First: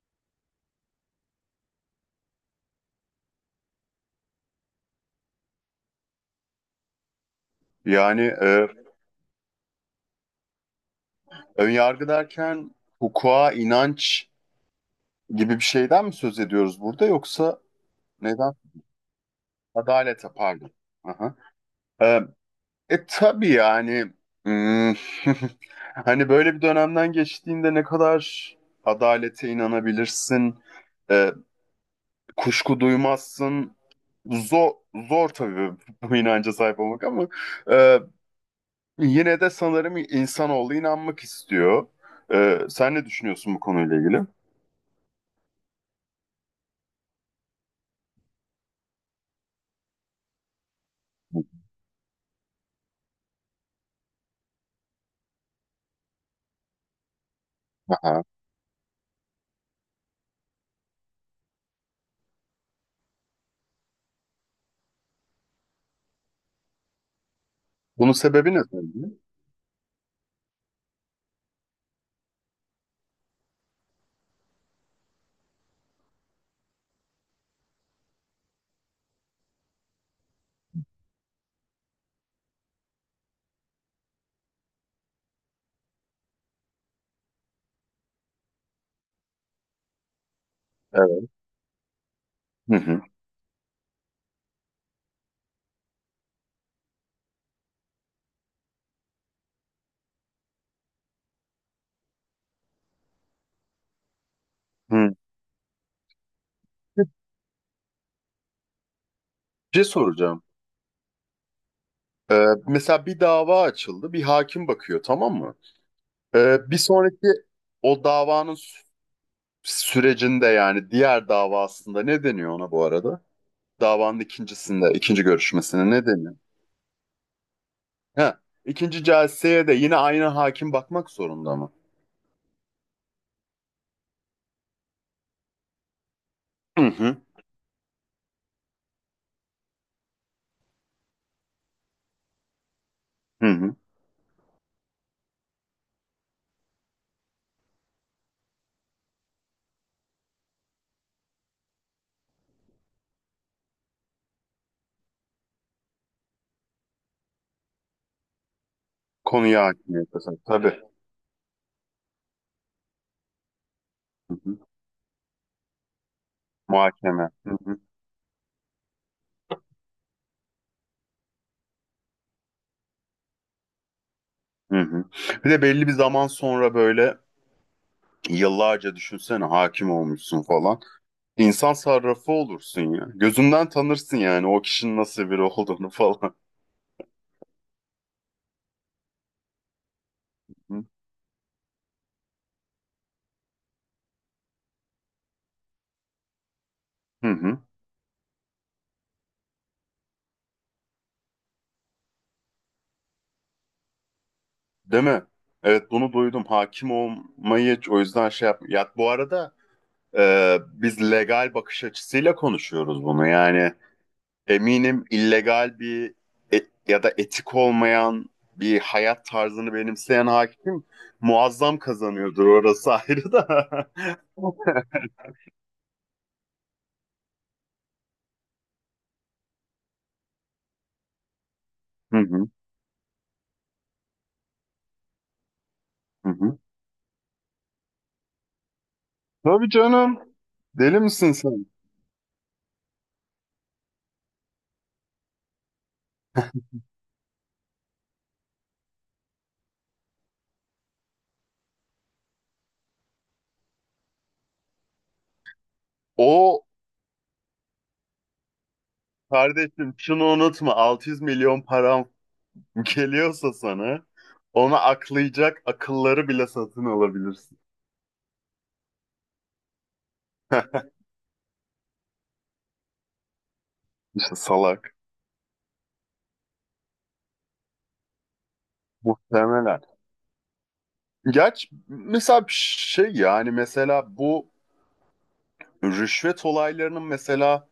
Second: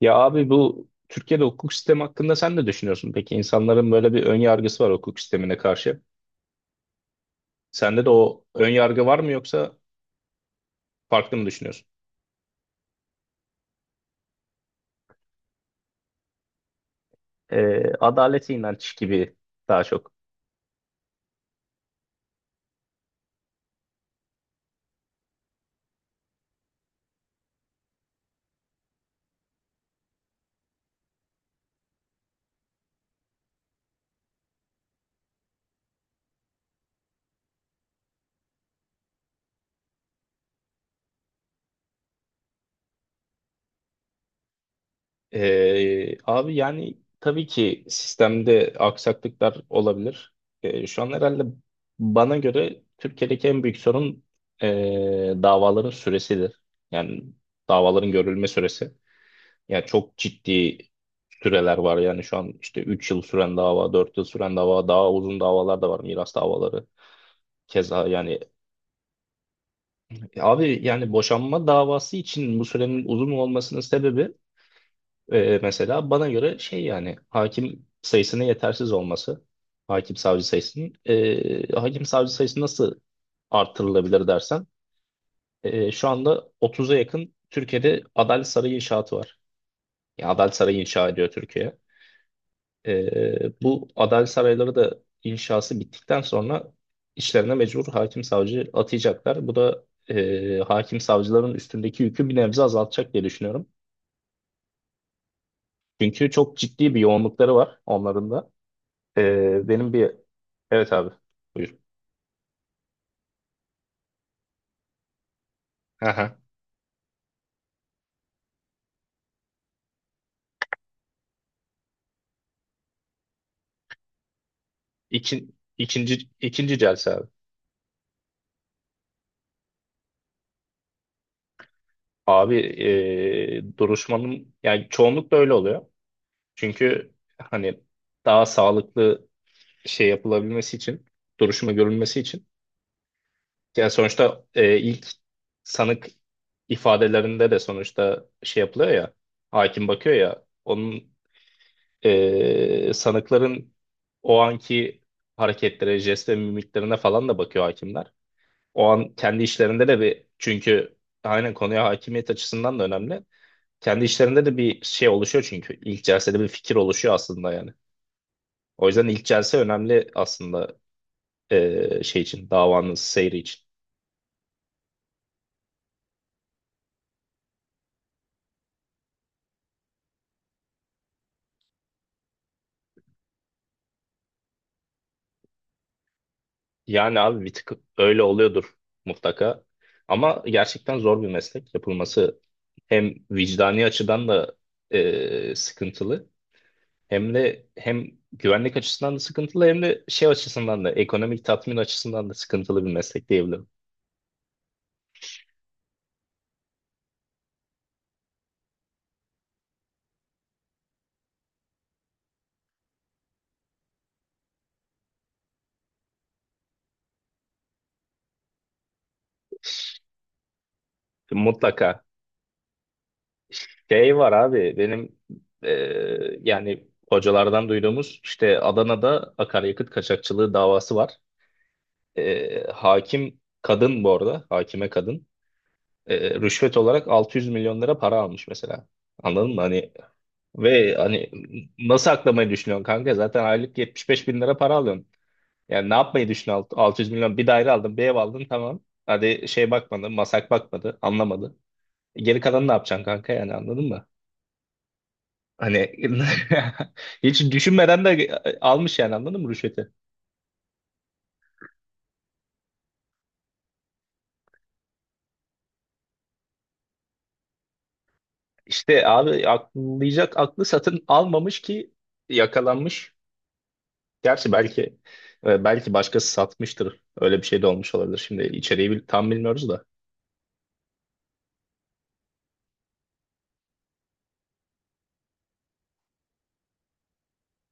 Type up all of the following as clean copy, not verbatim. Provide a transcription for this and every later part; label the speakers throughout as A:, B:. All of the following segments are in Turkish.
A: Ya abi, bu Türkiye'de hukuk sistemi hakkında sen ne düşünüyorsun? Peki, insanların böyle bir ön yargısı var hukuk sistemine karşı. Sende de
B: Yani
A: o ön yargı var mı, yoksa farklı mı
B: ön
A: düşünüyorsun?
B: yargı derken hukuka, inanç gibi bir şeyden mi söz ediyoruz burada yoksa neden?
A: Adalete inanç gibi daha çok.
B: Adalete pardon. Aha. E, tabii yani hmm, hani böyle bir dönemden geçtiğinde ne kadar adalete inanabilirsin, e, kuşku duymazsın. Zor, zor tabii bu inanca sahip olmak ama e, yine de sanırım insanoğlu inanmak istiyor. Sen ne düşünüyorsun bu konuyla ilgili?
A: Abi, yani tabii ki sistemde aksaklıklar olabilir. Şu an herhalde bana göre Türkiye'deki en büyük sorun davaların süresidir. Yani davaların
B: Aha.
A: görülme süresi. Ya, çok ciddi süreler var, yani şu an işte 3 yıl süren dava, 4 yıl süren dava, daha uzun davalar da var, miras davaları. Keza
B: Bunun
A: yani
B: sebebi ne sence?
A: abi, yani boşanma davası için bu sürenin uzun olmasının sebebi, mesela bana göre şey, yani hakim sayısının yetersiz olması. Hakim savcı sayısının. Hakim savcı sayısı nasıl artırılabilir dersen, şu anda 30'a yakın Türkiye'de Adalet Sarayı inşaatı var. Ya, Adalet Sarayı inşa ediyor
B: Evet.
A: Türkiye.
B: Hı hı.
A: Bu adalet sarayları da inşası bittikten sonra işlerine mecbur hakim savcı atayacaklar. Bu da hakim savcıların üstündeki yükü bir nebze azaltacak diye düşünüyorum.
B: Hı.
A: Çünkü çok ciddi bir
B: Bir
A: yoğunlukları var onların da.
B: şey
A: Benim bir...
B: soracağım.
A: Evet abi, buyur.
B: Mesela bir dava açıldı, bir hakim bakıyor, tamam mı?
A: Aha.
B: Bir sonraki o davanın sürecinde, yani diğer davasında ne deniyor ona bu arada? Davanın ikincisinde, ikinci
A: İki,
B: görüşmesine ne
A: ikinci,
B: deniyor?
A: ikinci celse abi.
B: Ha, ikinci celseye de yine aynı hakim bakmak zorunda mı?
A: Abi, duruşmanın, yani çoğunlukla öyle oluyor.
B: Hı
A: Çünkü
B: hı.
A: hani daha sağlıklı şey yapılabilmesi için, duruşma görülmesi için.
B: Hı hı.
A: Yani sonuçta ilk sanık ifadelerinde de sonuçta şey yapılıyor ya, hakim bakıyor ya, onun, sanıkların o anki hareketlere, jest ve mimiklerine falan da bakıyor hakimler. O an kendi
B: Konuya
A: işlerinde de
B: hakimiyet
A: bir,
B: kazan. Tabii.
A: çünkü aynen konuya hakimiyet açısından da önemli. Kendi
B: Hı
A: işlerinde de
B: hı.
A: bir şey oluşuyor çünkü. İlk celsede bir fikir oluşuyor
B: Muhakeme. Hı
A: aslında yani.
B: hı.
A: O yüzden ilk celse önemli aslında, şey için, davanın seyri için.
B: Hı hı. Bir de belli bir zaman sonra böyle yıllarca düşünsene, hakim olmuşsun falan. İnsan sarrafı olursun ya. Gözünden tanırsın yani o kişinin nasıl biri olduğunu falan.
A: Yani abi bir tık öyle oluyordur mutlaka. Ama gerçekten zor bir meslek yapılması. Hem vicdani açıdan da sıkıntılı.
B: Hı
A: Hem
B: hı.
A: de hem güvenlik açısından da sıkıntılı, hem de şey açısından da, ekonomik tatmin açısından da sıkıntılı bir meslek diyebilirim.
B: Değil mi? Evet, bunu duydum. Hakim olmayı o yüzden şey yap. Ya bu arada biz legal bakış açısıyla konuşuyoruz bunu. Yani eminim illegal bir ya da etik olmayan bir hayat tarzını benimseyen hakim muazzam
A: Mutlaka.
B: kazanıyordur. Orası ayrı da.
A: Şey var abi benim, yani hocalardan duyduğumuz işte Adana'da akaryakıt kaçakçılığı davası var.
B: Hı hı.
A: Hakim kadın bu arada hakime kadın,
B: Hı hı.
A: rüşvet olarak 600 milyon lira para almış mesela. Anladın mı?
B: Tabii
A: Hani
B: canım.
A: ve
B: Deli
A: hani,
B: misin sen?
A: nasıl aklamayı düşünüyorsun kanka? Zaten aylık 75 bin lira para alıyorsun. Yani ne yapmayı düşünüyorsun? 600 milyon, bir daire aldın, bir ev aldın, tamam. Hadi şey bakmadı, masak bakmadı, anlamadı. Geri kalanı ne yapacaksın kanka, yani anladın mı? Hani
B: O
A: hiç düşünmeden de almış, yani anladın mı rüşveti?
B: kardeşim şunu unutma. 600 milyon param geliyorsa sana, ona aklayacak akılları bile satın alabilirsin.
A: İşte abi, akıllayacak aklı satın almamış ki, yakalanmış.
B: İşte
A: Gerçi belki,
B: salak.
A: belki başkası satmıştır. Öyle bir şey de olmuş olabilir. Şimdi içeriği tam bilmiyoruz
B: Muhtemelen.
A: da.
B: Gerçi mesela bir şey, yani mesela bu rüşvet olaylarının mesela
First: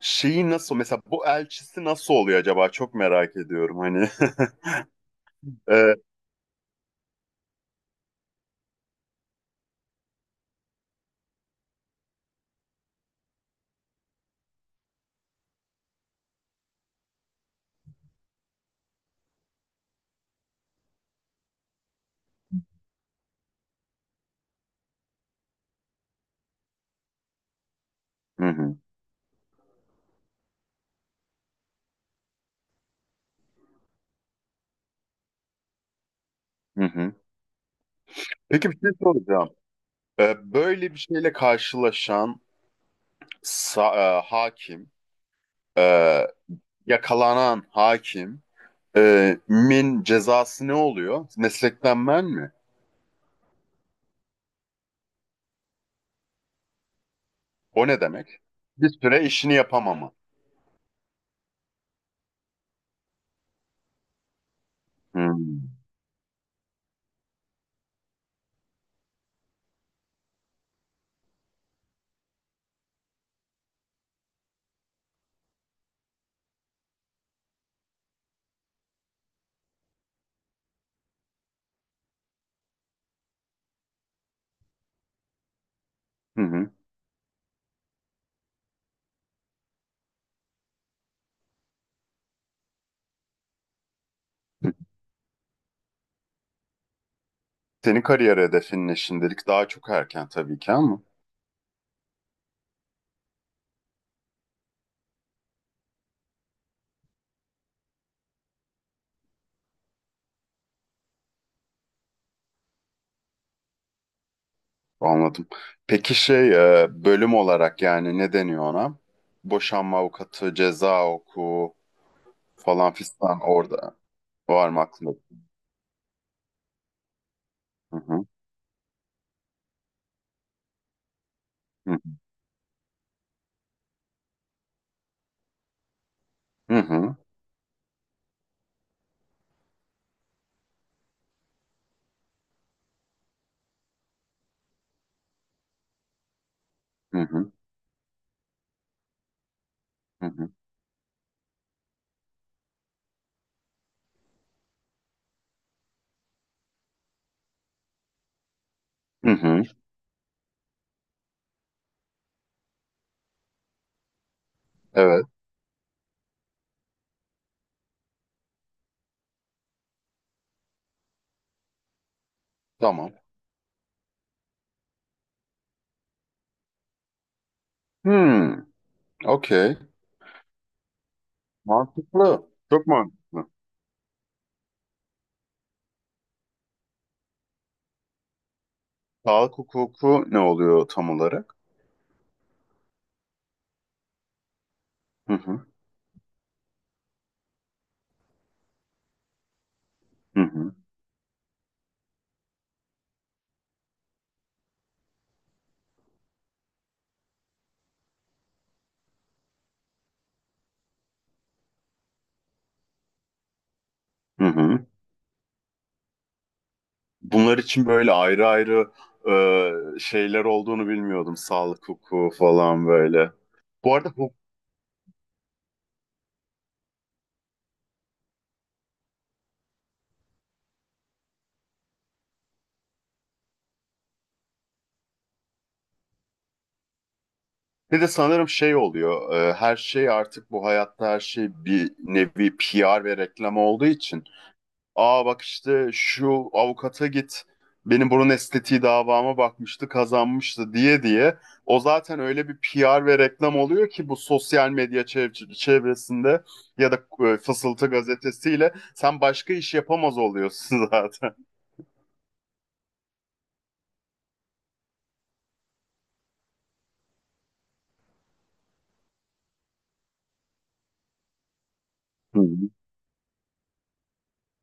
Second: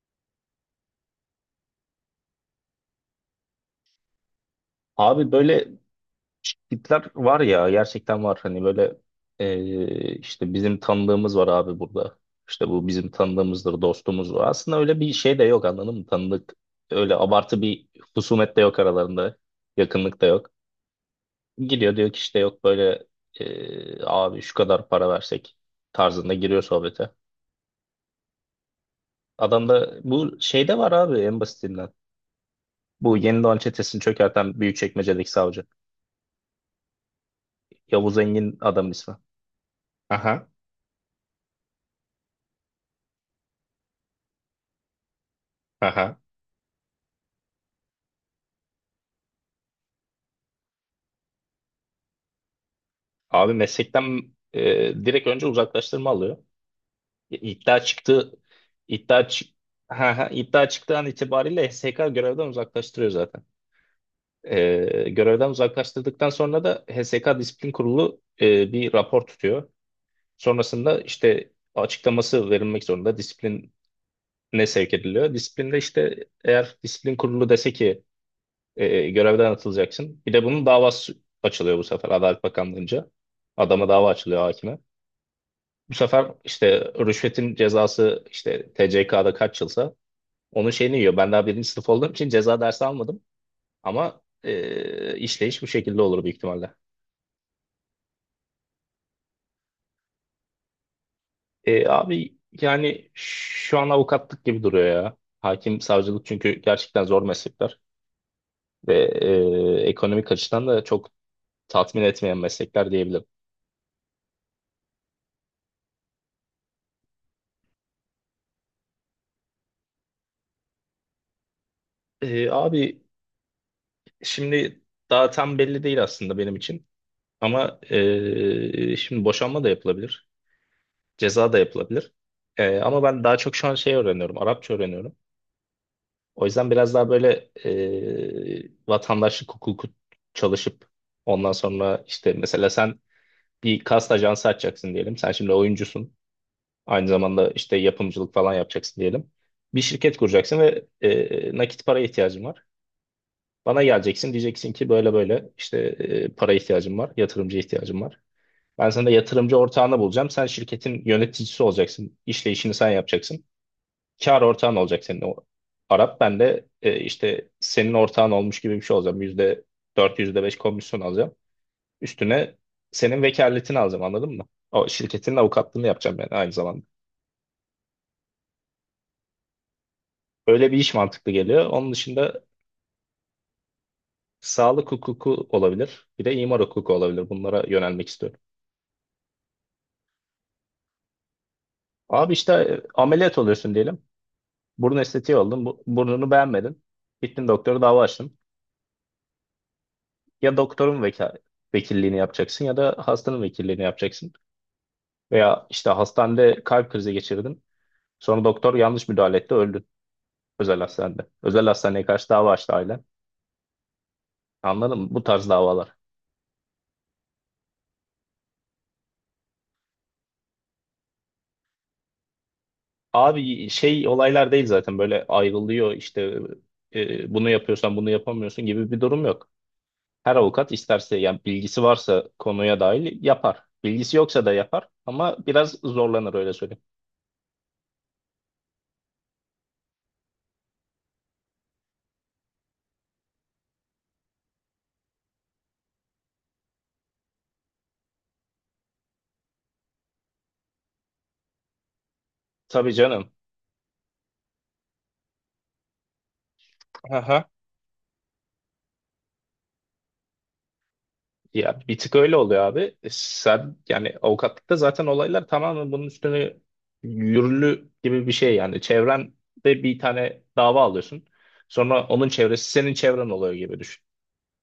B: şeyi nasıl, mesela bu elçisi nasıl oluyor acaba, çok merak ediyorum hani.
A: Abi böyle
B: Ee,
A: tipler var ya, gerçekten var, hani böyle, işte bizim tanıdığımız var abi burada, işte bu bizim tanıdığımızdır, dostumuzdur, aslında öyle bir şey de yok, anladın mı, tanıdık, öyle abartı bir husumet de yok aralarında, yakınlık da yok, gidiyor diyor ki işte yok, böyle, abi şu kadar para versek tarzında giriyor sohbete.
B: hı hı,
A: Adam da bu şeyde var abi, en basitinden bu Yeni Doğan çetesini çökerten Büyükçekmece'deki savcı
B: hı hı.
A: Yavuz Engin
B: Peki bir
A: adam
B: şey
A: ismi.
B: soracağım. Ee,
A: Aha.
B: böyle bir şeyle karşılaşan hakim,
A: Aha.
B: e, yakalanan hakim min cezası ne oluyor? Meslekten men mi?
A: Abi meslekten, direkt önce uzaklaştırma alıyor. İddia
B: O ne demek?
A: çıktı,
B: Bir süre
A: iddia çık
B: işini yapamama.
A: ha, ha, iddia çıktığı an itibariyle HSK görevden uzaklaştırıyor zaten. Görevden
B: Hmm.
A: uzaklaştırdıktan sonra da HSK Disiplin Kurulu bir rapor tutuyor. Sonrasında işte açıklaması verilmek zorunda, disipline sevk ediliyor. Disiplinde işte, eğer disiplin kurulu dese ki görevden atılacaksın. Bir de bunun davası açılıyor bu sefer Adalet Bakanlığı'nca. Adama dava açılıyor, hakime. Bu sefer
B: Hı hı.
A: işte rüşvetin cezası, işte TCK'da kaç yılsa onun şeyini yiyor. Ben daha birinci sınıf olduğum için ceza dersi almadım. Ama, işleyiş bu şekilde olur büyük ihtimalle.
B: Senin kariyer hedefin ne şimdilik? Daha çok erken tabii ki ama
A: Abi yani şu an avukatlık gibi duruyor ya. Hakim, savcılık çünkü gerçekten zor meslekler. Ve, ekonomik açıdan da çok tatmin etmeyen meslekler diyebilirim.
B: anladım. Peki şey, bölüm olarak yani ne deniyor ona? Boşanma avukatı, ceza hukuku falan
A: Abi,
B: fistan, orada var mı
A: şimdi
B: aklında?
A: daha tam belli değil aslında benim için. Ama,
B: Hı hı.
A: şimdi boşanma da yapılabilir. Ceza da yapılabilir. Ama ben daha çok şu an şey öğreniyorum. Arapça öğreniyorum. O yüzden
B: Hı
A: biraz daha
B: hı.
A: böyle, vatandaşlık hukuku çalışıp ondan sonra işte, mesela sen bir kast ajansı açacaksın diyelim. Sen şimdi oyuncusun. Aynı
B: Hı
A: zamanda
B: hı.
A: işte yapımcılık falan yapacaksın diyelim. Bir şirket
B: Hı hı. Hı hı.
A: kuracaksın ve, nakit para ihtiyacın var. Bana geleceksin, diyeceksin ki böyle böyle işte, para ihtiyacım var, yatırımcı ihtiyacım var. Ben sana
B: Hı
A: yatırımcı
B: hı.
A: ortağını bulacağım. Sen şirketin yöneticisi olacaksın. İşleyişini sen yapacaksın. Kar ortağın olacak senin,
B: Evet.
A: o Arap. Ben de, işte senin ortağın olmuş gibi bir şey olacağım. %4, %5 komisyon alacağım. Üstüne
B: Tamam.
A: senin vekaletini alacağım, anladın mı? O şirketin avukatlığını yapacağım ben aynı zamanda.
B: Hmm, okey.
A: Öyle bir iş mantıklı geliyor. Onun dışında
B: Mantıklı. Çok mantıklı.
A: sağlık hukuku olabilir. Bir de imar hukuku olabilir. Bunlara yönelmek istiyorum.
B: Sağlık hukuku ne oluyor tam olarak?
A: Abi işte, ameliyat oluyorsun diyelim. Burun
B: Hı
A: estetiği oldun.
B: hı,
A: Bu, burnunu beğenmedin. Gittin doktora, dava açtın.
B: hı
A: Ya
B: hı,
A: doktorun vekilliğini yapacaksın, ya da hastanın vekilliğini yapacaksın. Veya işte hastanede kalp krizi geçirdin. Sonra doktor yanlış müdahale etti, öldün özel hastanede. Özel hastaneye karşı dava açtı ailen.
B: hı hı.
A: Anladın mı? Bu tarz davalar.
B: Bunlar için böyle ayrı ayrı şeyler olduğunu bilmiyordum. Sağlık hukuku falan böyle.
A: Abi
B: Bu
A: şey
B: arada hukuk
A: olaylar değil, zaten böyle ayrılıyor işte, bunu yapıyorsan bunu yapamıyorsun gibi bir durum yok. Her avukat isterse, yani bilgisi varsa konuya dahil yapar. Bilgisi yoksa da yapar, ama biraz zorlanır, öyle söyleyeyim.
B: bir de sanırım şey oluyor. Her şey artık bu hayatta, her şey bir nevi PR ve reklam olduğu için. Aa, bak işte şu avukata git. Benim burun estetiği davama bakmıştı, kazanmıştı diye diye. O zaten öyle bir
A: Tabii
B: PR ve
A: canım.
B: reklam oluyor ki bu sosyal medya çevresinde, ya da
A: Aha.
B: Fısıltı gazetesiyle sen başka iş yapamaz oluyorsun zaten.
A: Ya bir tık öyle oluyor abi. Sen yani avukatlıkta zaten olaylar tamamen bunun üstüne yürürlü gibi bir şey yani. Çevrende bir tane dava alıyorsun. Sonra onun
B: Hı hı.
A: çevresi senin çevren oluyor gibi düşün.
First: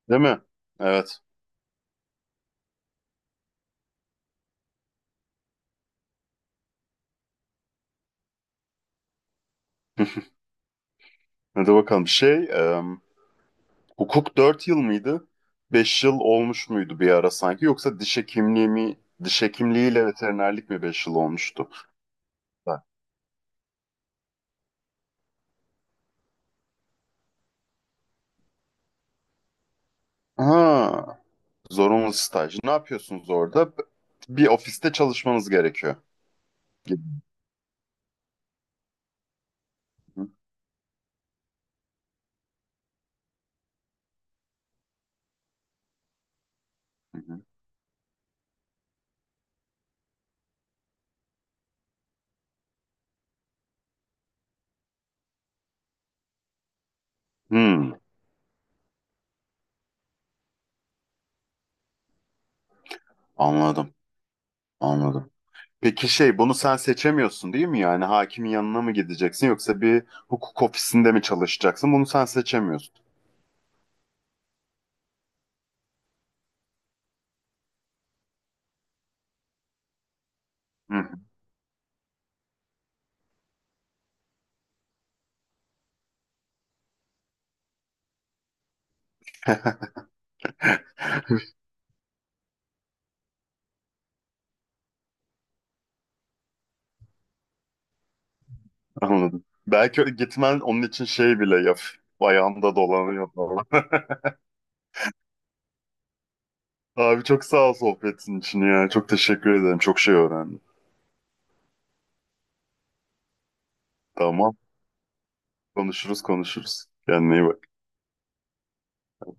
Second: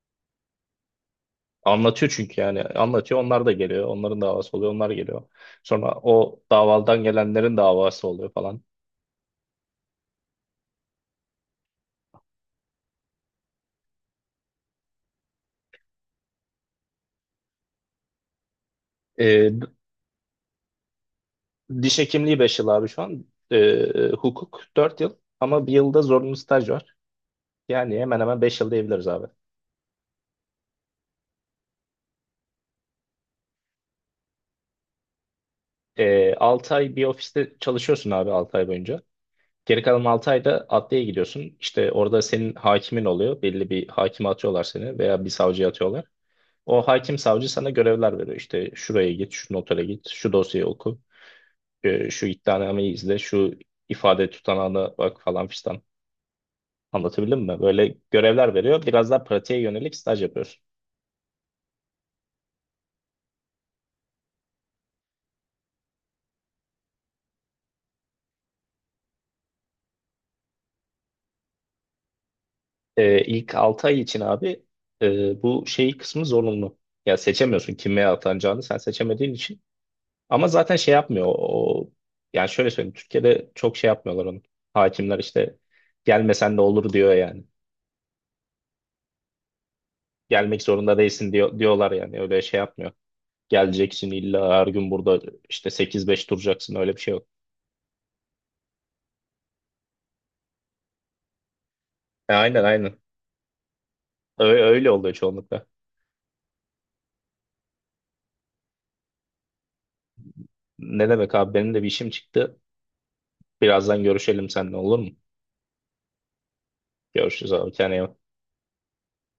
B: Değil mi? Evet.
A: Anlatıyor çünkü, yani anlatıyor, onlar da geliyor. Onların davası oluyor, onlar geliyor. Sonra o davaldan gelenlerin davası oluyor falan.
B: Hadi bakalım. Hukuk 4 yıl mıydı? 5 yıl olmuş muydu bir ara sanki? Yoksa diş hekimliği mi, diş
A: Ee,
B: hekimliğiyle veterinerlik mi 5 yıl olmuştu?
A: Diş hekimliği 5 yıl abi şu an. Hukuk 4 yıl, ama bir yılda zorunlu staj var. Yani hemen hemen 5 yıl diyebiliriz abi.
B: Ha, zorunlu staj. Ne yapıyorsunuz orada? Bir ofiste çalışmanız gerekiyor
A: 6 ay
B: gibi.
A: bir ofiste çalışıyorsun abi, 6 ay boyunca. Geri kalan
B: Hı
A: 6 ayda adliyeye gidiyorsun. İşte orada senin hakimin oluyor. Belli bir hakime atıyorlar seni, veya bir savcıya atıyorlar. O hakim
B: hı.
A: savcı sana görevler veriyor. İşte şuraya git, şu notere git, şu dosyayı oku, şu iddianameyi izle, şu ifade tutanağına bak falan fistan. Anlatabildim mi?
B: Hmm,
A: Böyle görevler veriyor. Biraz daha pratiğe yönelik staj yapıyorsun.
B: anladım, anladım. Peki bunu sen seçemiyorsun değil mi? Yani hakimin yanına mı gideceksin, yoksa bir hukuk ofisinde mi çalışacaksın? Bunu sen seçemiyorsun.
A: İlk 6 ay için abi, bu şey kısmı zorunlu. Ya seçemiyorsun, kime atanacağını sen seçemediğin için. Ama zaten şey
B: Hı hı,
A: yapmıyor. O, yani şöyle söyleyeyim. Türkiye'de çok şey yapmıyorlar onu. Hakimler işte gelmesen de olur diyor yani. Gelmek zorunda değilsin diyor, diyorlar yani. Öyle şey yapmıyor. Geleceksin illa, her gün burada işte sekiz beş duracaksın, öyle bir şey yok.
B: anladım. Belki öyle gitmen onun için şey bile yap.
A: Aynen,
B: Ayağımda
A: aynen.
B: dolanıyor falan.
A: Öyle, öyle oluyor çoğunlukla.
B: Abi çok sağ ol sohbetin için ya. Çok teşekkür ederim. Çok şey öğrendim.
A: Ne demek abi, benim de bir işim çıktı. Birazdan görüşelim
B: Tamam.
A: seninle, olur mu?
B: Konuşuruz, konuşuruz. Kendine iyi
A: Görüşürüz
B: bak.
A: abi. Kendine iyi bak.